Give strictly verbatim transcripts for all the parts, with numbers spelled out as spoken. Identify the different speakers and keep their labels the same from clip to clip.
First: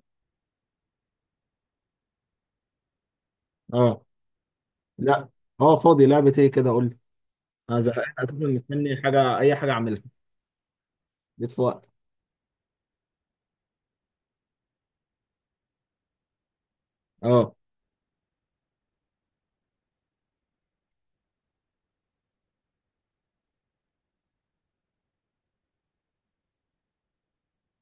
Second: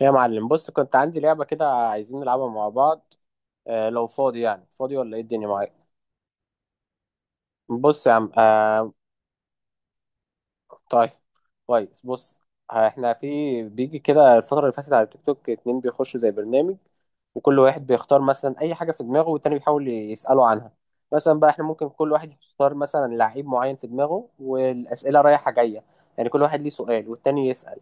Speaker 1: يا معلم بص، كنت عندي لعبة كده عايزين نلعبها مع بعض. آه
Speaker 2: اه.
Speaker 1: لو فاضي، يعني فاضي ولا ايه
Speaker 2: لا.
Speaker 1: الدنيا
Speaker 2: اه،
Speaker 1: معاك؟
Speaker 2: فاضي، لعبة ايه كده؟ قول لي. انا
Speaker 1: بص يا
Speaker 2: زهقان
Speaker 1: عم.
Speaker 2: اساسا،
Speaker 1: آه
Speaker 2: مستني حاجة، اي حاجة اعملها.
Speaker 1: طيب،
Speaker 2: جيت في وقت.
Speaker 1: كويس بص، احنا في بيجي كده الفترة اللي فاتت على التيك توك اتنين بيخشوا زي برنامج،
Speaker 2: اه.
Speaker 1: وكل واحد بيختار مثلا أي حاجة في دماغه والتاني بيحاول يسأله عنها. مثلا بقى احنا ممكن كل واحد يختار مثلا لعيب معين في دماغه، والأسئلة رايحة جاية، يعني كل واحد ليه سؤال والتاني يسأل.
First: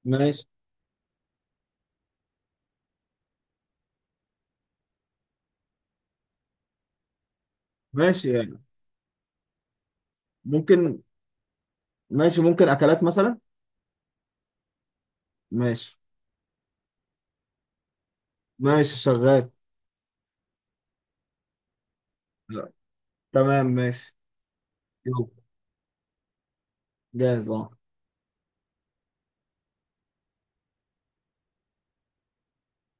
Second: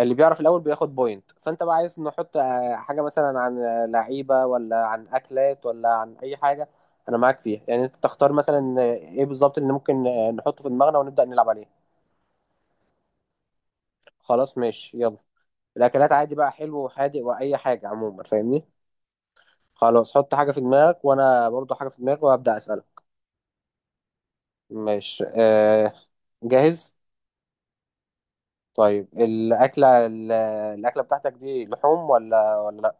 Speaker 1: اللي بيعرف
Speaker 2: ماشي.
Speaker 1: الأول بياخد بوينت، فأنت بقى عايز نحط آه، حاجة مثلا عن آه، لعيبة، ولا عن أكلات، ولا عن أي حاجة؟ أنا معاك فيها، يعني أنت
Speaker 2: ماشي
Speaker 1: تختار
Speaker 2: يعني.
Speaker 1: مثلا آه، إيه بالظبط اللي ممكن آه، نحطه في دماغنا
Speaker 2: ممكن.
Speaker 1: ونبدأ نلعب عليه.
Speaker 2: ماشي، ممكن اكلات مثلا.
Speaker 1: خلاص ماشي يلا.
Speaker 2: ماشي.
Speaker 1: الاكلات عادي بقى، حلو وحادق واي حاجه عموما، فاهمني.
Speaker 2: ماشي شغال.
Speaker 1: خلاص، حط حاجه في دماغك وانا برضو حاجه في دماغي وابدا
Speaker 2: لا.
Speaker 1: اسالك.
Speaker 2: تمام ماشي.
Speaker 1: ماشي.
Speaker 2: يلا.
Speaker 1: آه جاهز؟
Speaker 2: جاهز اه.
Speaker 1: طيب الاكله ال- الاكله بتاعتك دي لحوم ولا ولا لا؟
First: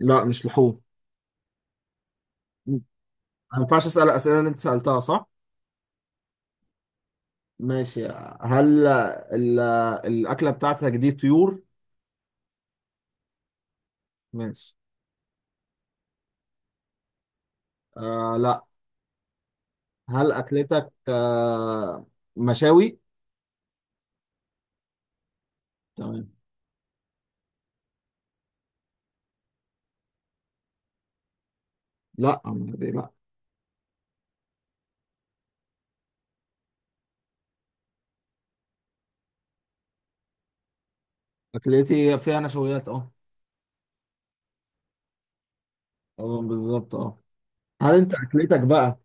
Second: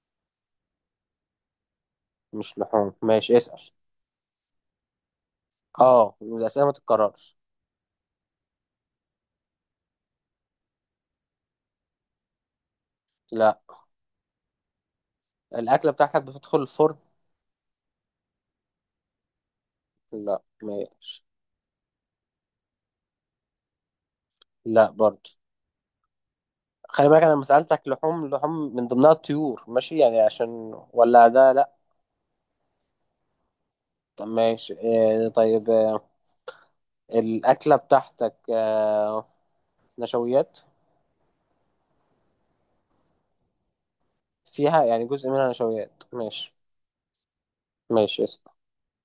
Speaker 2: لا، مش لحوم.
Speaker 1: مش
Speaker 2: م.
Speaker 1: لحوم، ماشي
Speaker 2: ما
Speaker 1: اسال.
Speaker 2: ينفعش اسال الاسئله اللي انت سالتها، صح؟
Speaker 1: اه، الاسئله ما تتكررش.
Speaker 2: ماشي. هل ال... الاكله بتاعتك دي طيور؟
Speaker 1: لا.
Speaker 2: ماشي.
Speaker 1: الاكله بتاعتك بتدخل الفرن؟
Speaker 2: آه لا. هل
Speaker 1: لا ما...
Speaker 2: اكلتك آه مشاوي؟
Speaker 1: لا برضو.
Speaker 2: تمام.
Speaker 1: خلي بالك انا لما سالتك لحوم، لحوم من ضمنها الطيور ماشي؟ يعني عشان، ولا ده لا؟
Speaker 2: لا، دي لا.
Speaker 1: طب ماشي. آه طيب، آه، الأكلة بتاعتك آه، نشويات؟
Speaker 2: اكلتي فيها نشويات اه.
Speaker 1: فيها، يعني جزء منها نشويات،
Speaker 2: اه،
Speaker 1: ماشي.
Speaker 2: بالظبط اه. هل انت
Speaker 1: ماشي اسم.
Speaker 2: اكلتك بقى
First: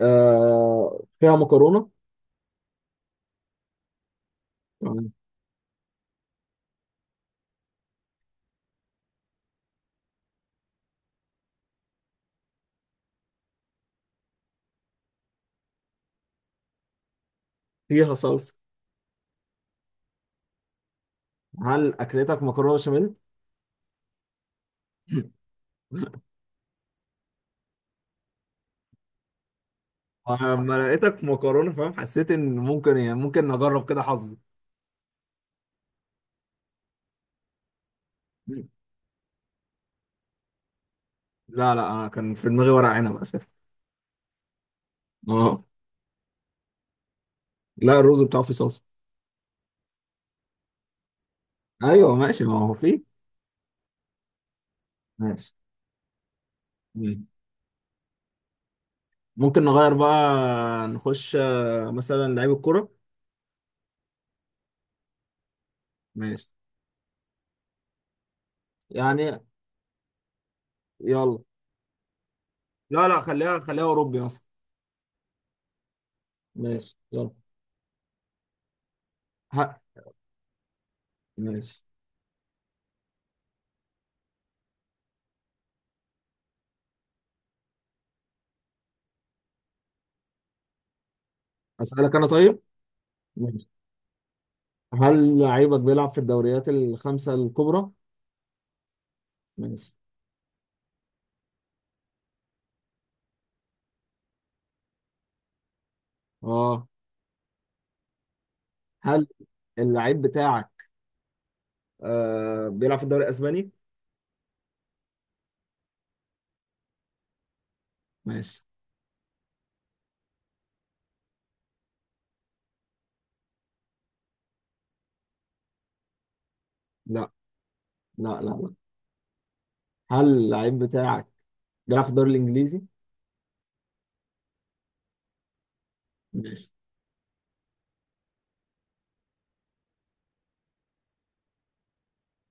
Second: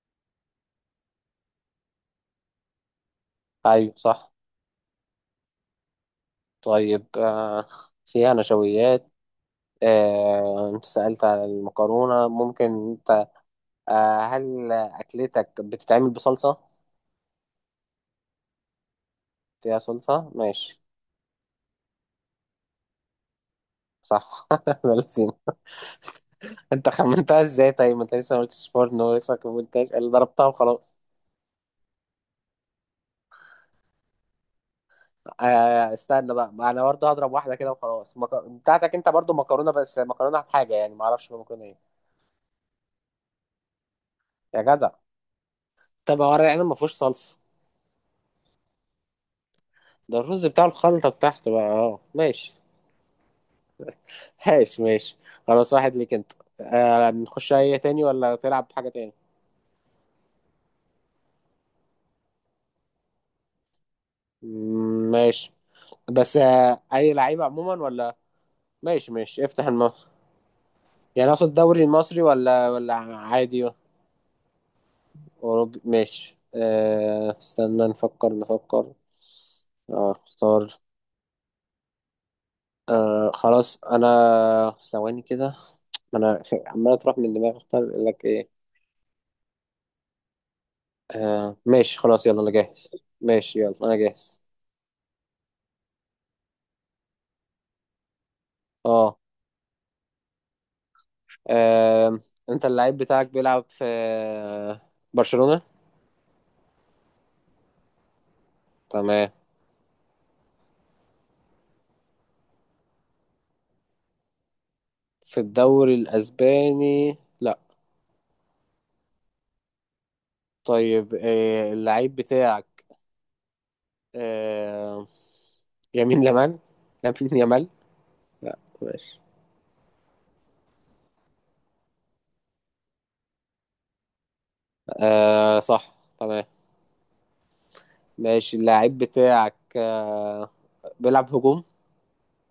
Speaker 2: آه فيها مكرونه؟
Speaker 1: أيوة صح.
Speaker 2: تمام.
Speaker 1: طيب آه، فيها نشويات. آه، أنت سألت على المكرونة، ممكن. أنت آه، هل أكلتك بتتعمل بصلصة؟
Speaker 2: فيها صلصه.
Speaker 1: فيها صلصة، ماشي.
Speaker 2: هل اكلتك مكرونه بشاميل؟
Speaker 1: صح. ده لازم. أنت خمنتها إزاي؟ طيب ما أنت لسه ما قلتش فرن، ولسه ما قلتهاش. اللي ضربتها
Speaker 2: لما
Speaker 1: وخلاص.
Speaker 2: لقيتك مكرونه فاهم، حسيت ان ممكن، يعني ممكن نجرب كده حظي.
Speaker 1: آه استنى بقى، ما انا برضه هضرب واحده كده وخلاص. مك... بتاعتك انت برضه مكرونه، بس مكرونه بحاجه يعني، ما اعرفش مكرونه
Speaker 2: لا، لا،
Speaker 1: ايه.
Speaker 2: انا كان في دماغي ورق عنب اساسا.
Speaker 1: يا جدع.
Speaker 2: اه.
Speaker 1: طب ورق العنب ما فيهوش صلصه؟
Speaker 2: لا، الرز بتاعه فيه صلصه.
Speaker 1: ده الرز بتاع الخلطه بتاعته بقى، اه
Speaker 2: ايوه ماشي، ما
Speaker 1: ماشي
Speaker 2: هو فيه.
Speaker 1: ماشي ماشي.
Speaker 2: ماشي.
Speaker 1: خلاص، واحد ليك انت. آه
Speaker 2: مم.
Speaker 1: نخش اي تاني، ولا تلعب حاجه تاني؟
Speaker 2: ممكن نغير بقى. نخش آه، مثلا لعيب الكرة.
Speaker 1: مم، ماشي. بس
Speaker 2: ماشي
Speaker 1: آه اي لعيبه عموما ولا؟ ماشي
Speaker 2: يعني.
Speaker 1: ماشي افتح الماء. يعني
Speaker 2: يلا.
Speaker 1: اقصد الدوري المصري ولا ولا
Speaker 2: لا، لا، خليها
Speaker 1: عادي؟
Speaker 2: خليها اوروبي مثلا.
Speaker 1: اوروبي، ماشي.
Speaker 2: ماشي يلا.
Speaker 1: آه استنى، نفكر نفكر.
Speaker 2: ه-
Speaker 1: اه اختار.
Speaker 2: ماشي.
Speaker 1: آه خلاص انا ثواني كده. ما انا عمال اطرح من دماغي اختار اقول لك ايه. آه ماشي،
Speaker 2: أسألك
Speaker 1: خلاص
Speaker 2: أنا
Speaker 1: يلا، انا
Speaker 2: طيب.
Speaker 1: جاهز. ماشي
Speaker 2: ماشي.
Speaker 1: يلا انا جاهز.
Speaker 2: هل لعيبك بيلعب في الدوريات الخمسة الكبرى؟
Speaker 1: اه.
Speaker 2: ماشي
Speaker 1: آم، انت اللعيب بتاعك بيلعب في برشلونة؟
Speaker 2: اه. هل
Speaker 1: تمام.
Speaker 2: اللعيب بتاعك آه بيلعب في الدوري الاسباني؟
Speaker 1: في الدوري الاسباني، لا.
Speaker 2: ماشي.
Speaker 1: طيب آه اللعيب بتاعك آه يمين يمال؟
Speaker 2: لا،
Speaker 1: يمين يمال.
Speaker 2: لا، لا،
Speaker 1: لا
Speaker 2: لا.
Speaker 1: ماشي.
Speaker 2: هل اللعيب بتاعك بيلعب في الدوري الانجليزي؟
Speaker 1: آه صح، تمام.
Speaker 2: ماشي.
Speaker 1: ماشي، اللعيب بتاعك آه بيلعب هجوم؟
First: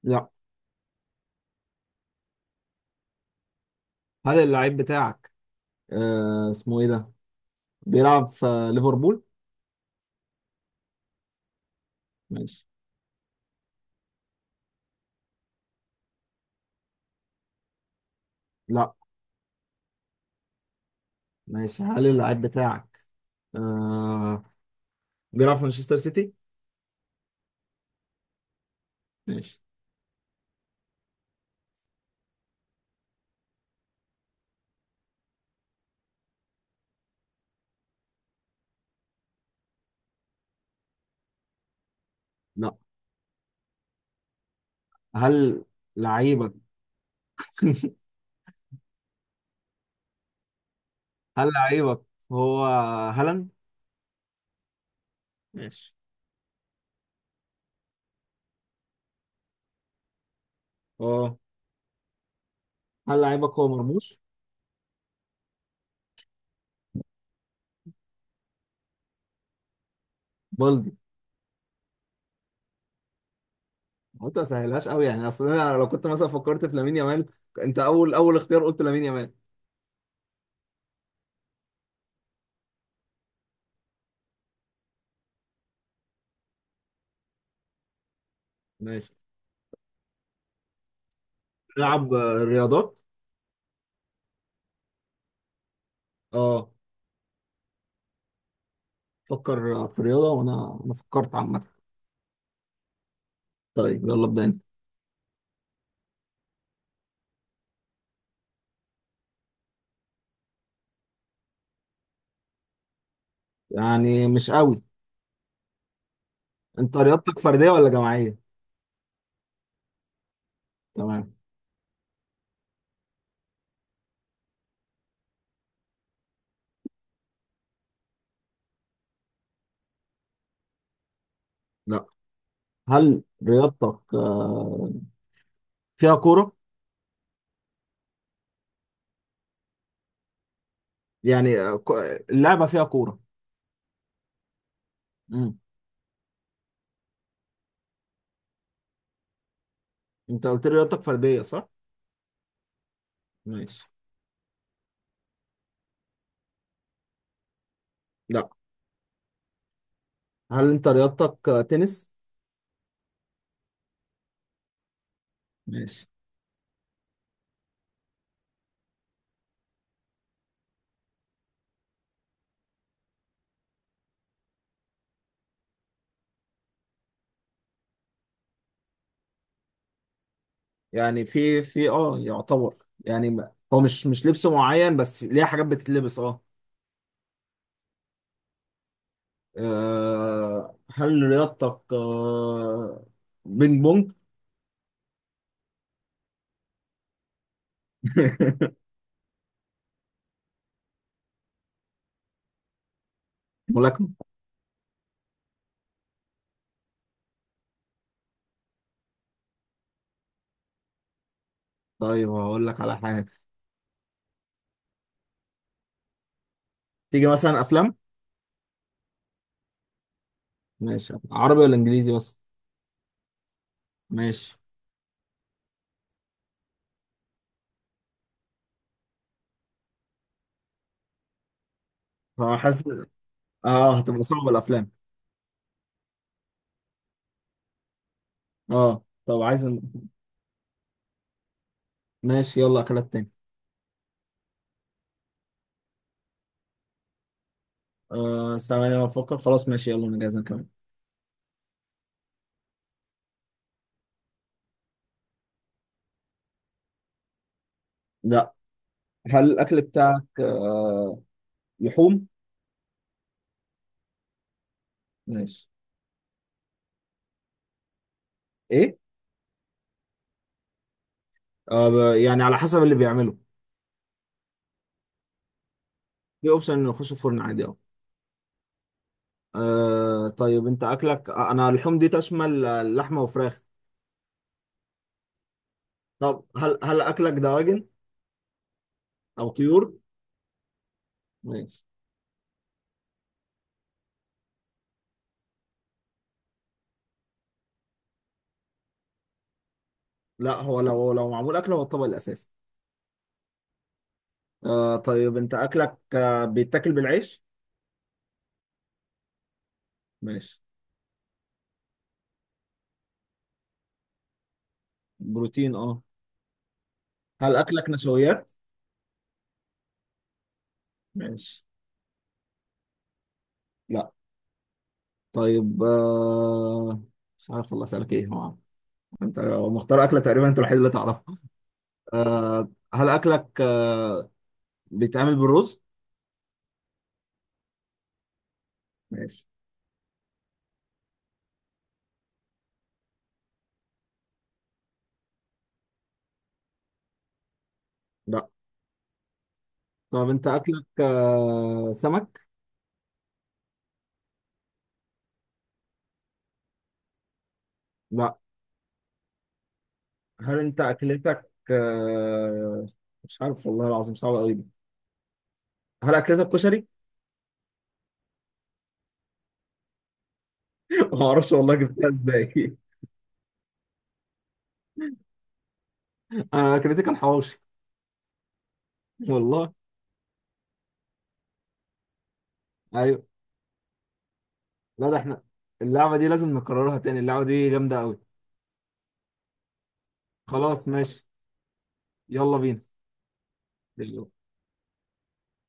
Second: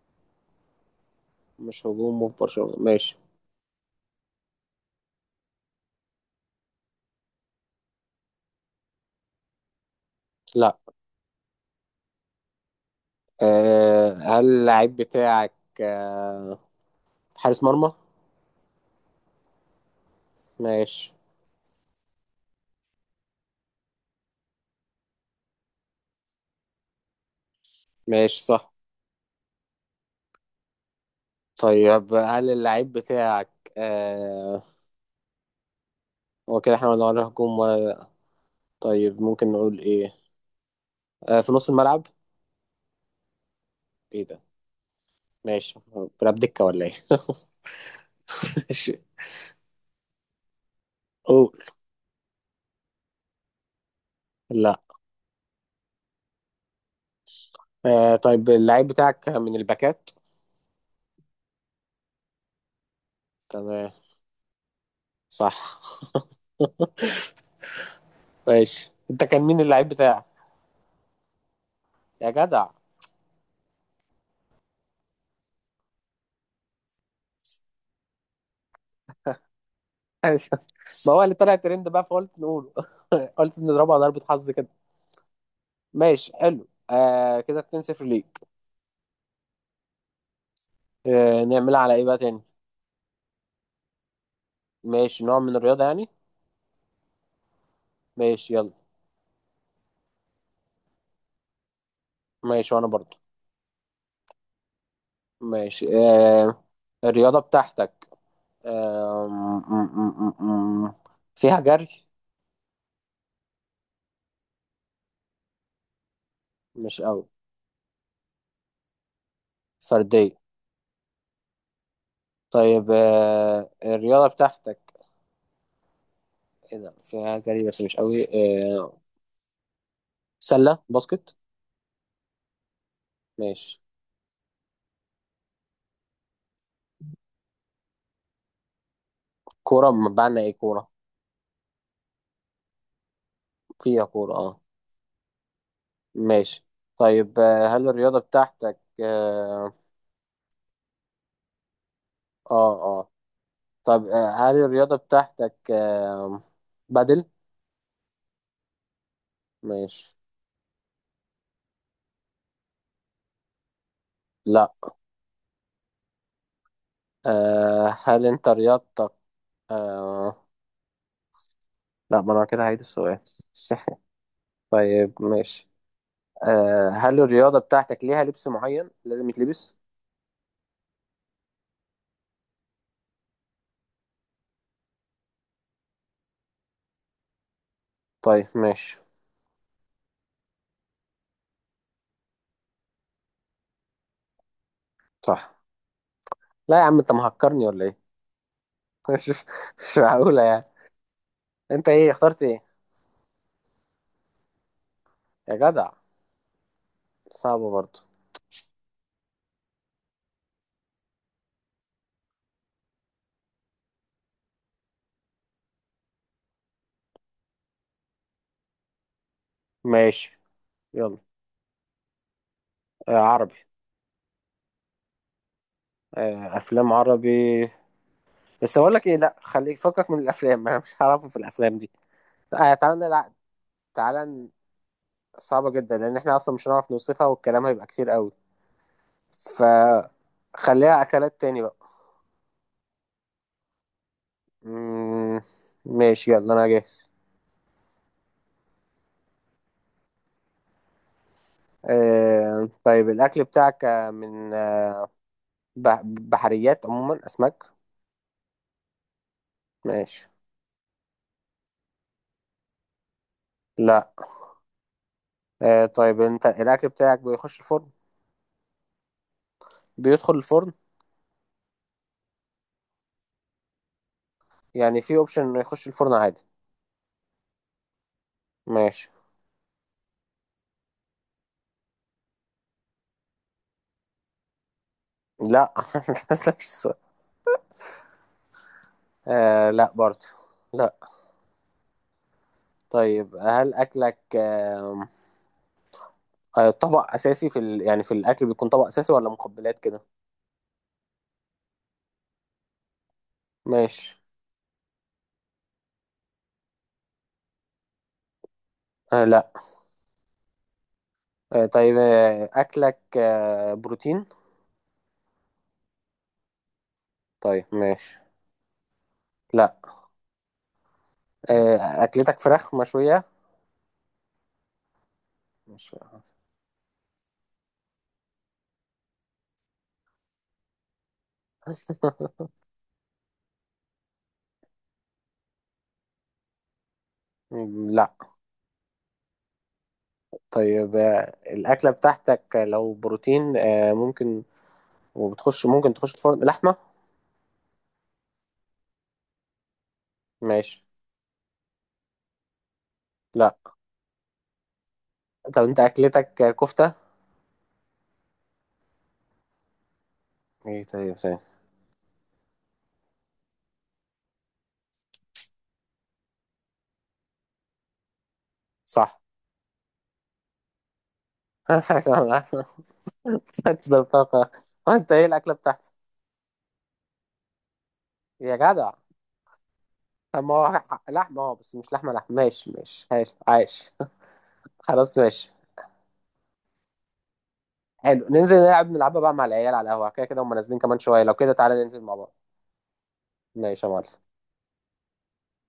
Speaker 2: لا.
Speaker 1: مش هجوم في برشلونة، ماشي.
Speaker 2: هل اللعيب بتاعك، آه اسمه ايه ده، بيلعب في ليفربول؟
Speaker 1: لا،
Speaker 2: ماشي.
Speaker 1: أه هل اللعيب بتاعك أه حارس مرمى؟
Speaker 2: لا.
Speaker 1: ماشي.
Speaker 2: ماشي. هل اللعيب بتاعك آه بيلعب في مانشستر سيتي؟
Speaker 1: ماشي صح.
Speaker 2: ماشي.
Speaker 1: طيب هل اللعيب بتاعك أه هو كده احنا ولا ولا هجوم ولا إيه؟ طيب ممكن نقول ايه، أه في نص الملعب؟
Speaker 2: لا.
Speaker 1: ايه ده؟
Speaker 2: هل
Speaker 1: ماشي، بلعب
Speaker 2: لعيبك
Speaker 1: دكة ولا ايه؟ ماشي،
Speaker 2: هل
Speaker 1: قول.
Speaker 2: لعيبك هو هالاند؟
Speaker 1: لا،
Speaker 2: ماشي.
Speaker 1: أه طيب اللعيب بتاعك من الباكات.
Speaker 2: اه. هل لعيبك هو
Speaker 1: تمام،
Speaker 2: مرموش؟
Speaker 1: صح. ماشي، انت كان مين اللعيب بتاعك؟
Speaker 2: بلدي.
Speaker 1: يا جدع.
Speaker 2: قلت ما سهلهاش قوي، يعني اصل انا لو كنت مثلا فكرت في لامين يامال. انت اول اول اختيار قلت لامين يامال.
Speaker 1: ما هو اللي طلع ترند بقى، فقلت نقول، قلت نضربها ضربة حظ كده. ماشي، حلو. آه كده اتنين صفر ليك.
Speaker 2: ماشي.
Speaker 1: آه نعملها على ايه
Speaker 2: تلعب
Speaker 1: بقى تاني؟
Speaker 2: آه، رياضات؟
Speaker 1: ماشي، نوع من الرياضة يعني.
Speaker 2: اه.
Speaker 1: ماشي يلا.
Speaker 2: فكر في رياضة، وانا انا فكرت عامة.
Speaker 1: ماشي، وانا برضو.
Speaker 2: طيب، يلا، ابدا انت.
Speaker 1: ماشي. آه الرياضة بتاعتك آه م- م- م- م- فيها جري؟
Speaker 2: يعني مش قوي. انت
Speaker 1: مش قوي.
Speaker 2: رياضتك فردية ولا جماعية؟
Speaker 1: فردية.
Speaker 2: تمام.
Speaker 1: طيب آه الرياضة بتاعتك، ايه ده، فيها جري بس مش قوي. آه سلة باسكت؟
Speaker 2: لا. هل
Speaker 1: ماشي.
Speaker 2: رياضتك آه، فيها كورة؟
Speaker 1: كورة بمعنى ايه كورة؟
Speaker 2: يعني آه، ك- اللعبة فيها كورة.
Speaker 1: فيها كورة، اه.
Speaker 2: مم.
Speaker 1: ماشي. طيب آه، هل الرياضة بتاعتك اه؟
Speaker 2: انت قلت لي رياضتك فردية، صح؟
Speaker 1: اه. آه.
Speaker 2: ماشي.
Speaker 1: طب آه، هل الرياضة بتاعتك آه بدل؟
Speaker 2: لا.
Speaker 1: ماشي.
Speaker 2: هل انت رياضتك آه، تنس؟
Speaker 1: لا،
Speaker 2: ماشي.
Speaker 1: آه هل انت رياضتك آه؟ لا، ما انا كده هعيد السؤال. طيب ماشي. آه هل الرياضة بتاعتك ليها لبس معين لازم يتلبس؟
Speaker 2: يعني في في اه يعتبر، يعني ما- هو مش مش لبس معين، بس ليه حاجات بتتلبس اه.
Speaker 1: طيب ماشي.
Speaker 2: آه، هل رياضتك آه، بينج بونج؟
Speaker 1: صح؟ لا يا عم، انت مهكرني ولا ايه؟ مش مش معقولة يعني. انت ايه، اخترت ايه؟
Speaker 2: ملاكمة؟
Speaker 1: يا جدع، صعبة برضه.
Speaker 2: طيب، هقول لك على حاجة. تيجي مثلا أفلام؟
Speaker 1: ماشي
Speaker 2: ماشي.
Speaker 1: يلا.
Speaker 2: عربي ولا إنجليزي بس؟
Speaker 1: آه عربي.
Speaker 2: ماشي.
Speaker 1: آه، افلام عربي، بس اقول لك ايه، لا خليك فكك من الافلام، انا مش هعرفه في الافلام دي. آه تعالى
Speaker 2: فحاسس.
Speaker 1: نلعب.
Speaker 2: اه، هتبقى
Speaker 1: تعالى
Speaker 2: صعبة
Speaker 1: ن-
Speaker 2: الأفلام.
Speaker 1: صعبه جدا، لان احنا اصلا مش هنعرف نوصفها والكلام هيبقى كتير قوي.
Speaker 2: اه، طب عايز.
Speaker 1: فخليها اكلات تاني بقى.
Speaker 2: ماشي يلا، أكلات تاني.
Speaker 1: مم. ماشي يلا، انا جاهز.
Speaker 2: آه ثواني أنا بفكر. خلاص ماشي يلا، أنا جاهز، أنا كمان.
Speaker 1: آه... طيب الاكل بتاعك آه، من آه، بح... بحريات عموما، اسماك؟
Speaker 2: لا. هل الأكل بتاعك
Speaker 1: ماشي.
Speaker 2: آه، لحوم؟
Speaker 1: لا.
Speaker 2: ماشي.
Speaker 1: آه... طيب انت الاكل بتاعك بيخش الفرن؟
Speaker 2: إيه؟
Speaker 1: بيدخل الفرن.
Speaker 2: آه ب- يعني على حسب اللي بيعمله.
Speaker 1: يعني في اوبشن انه يخش الفرن عادي.
Speaker 2: في أوبشن إنه يخش الفرن عادي أهو.
Speaker 1: ماشي.
Speaker 2: آه طيب، أنت أكلك، آه، أنا اللحوم دي تشمل آه، لحمة وفراخ؟
Speaker 1: لا.
Speaker 2: طب
Speaker 1: نفس
Speaker 2: هل
Speaker 1: السؤال.
Speaker 2: هل أكلك دواجن أو
Speaker 1: آه
Speaker 2: طيور؟
Speaker 1: لا برضو. لا.
Speaker 2: ماشي.
Speaker 1: طيب هل اكلك آه آه، طبق اساسي في ال... يعني في الاكل بيكون طبق اساسي ولا مقبلات كده؟
Speaker 2: لا، هو لو لو معمول أكل هو الطبق الأساسي.
Speaker 1: ماشي.
Speaker 2: آه طيب، أنت أكلك آه، بيتاكل بالعيش؟
Speaker 1: آه لا.
Speaker 2: ماشي.
Speaker 1: آه طيب آه اكلك آه بروتين.
Speaker 2: بروتين أه. هل
Speaker 1: طيب
Speaker 2: أكلك
Speaker 1: ماشي.
Speaker 2: نشويات؟
Speaker 1: لا.
Speaker 2: ماشي.
Speaker 1: آه اكلتك فراخ مشوية؟
Speaker 2: لا. طيب،
Speaker 1: مش
Speaker 2: آه مش عارف والله، أسألك إيه هو. انت لو مختار اكله، تقريبا انت الوحيد اللي تعرفها. آه هل اكلك آه، بيتعمل بالرز؟
Speaker 1: م- لا.
Speaker 2: ماشي.
Speaker 1: طيب آه الاكلة بتاعتك لو بروتين آه ممكن، وبتخش، ممكن تخش الفرن، لحمة؟
Speaker 2: لا. طب انت اكلك
Speaker 1: ماشي.
Speaker 2: آه سمك؟
Speaker 1: لا. طب انت اكلتك كفتة؟
Speaker 2: لا. هل انت
Speaker 1: ايه طيب طيب.
Speaker 2: اكلتك آه مش عارف والله العظيم، صعب قوي دي. هل اكلتك كشري؟
Speaker 1: صح.
Speaker 2: ما اعرفش والله جبتها ازاي.
Speaker 1: تبدل طاقة. وانت ايه الأكلة بتاعتك؟
Speaker 2: انا اكلتي كان حواوشي.
Speaker 1: يا جدع.
Speaker 2: والله.
Speaker 1: طب ما هو ح- لحمة اه بس مش لحمة لحمة. ماشي ماشي
Speaker 2: ايوه.
Speaker 1: ماشي عايش.
Speaker 2: لا، ده
Speaker 1: خلاص
Speaker 2: احنا
Speaker 1: ماشي.
Speaker 2: اللعبه دي لازم نكررها تاني، اللعبه دي جامده قوي.
Speaker 1: حلو، ننزل نلعب، نلعبها بقى مع العيال على القهوة، كده كده هم نازلين
Speaker 2: خلاص
Speaker 1: كمان شوية،
Speaker 2: ماشي.
Speaker 1: لو كده تعالى ننزل مع بعض.
Speaker 2: يلا.
Speaker 1: ماشي يا معلم.
Speaker 2: بينا.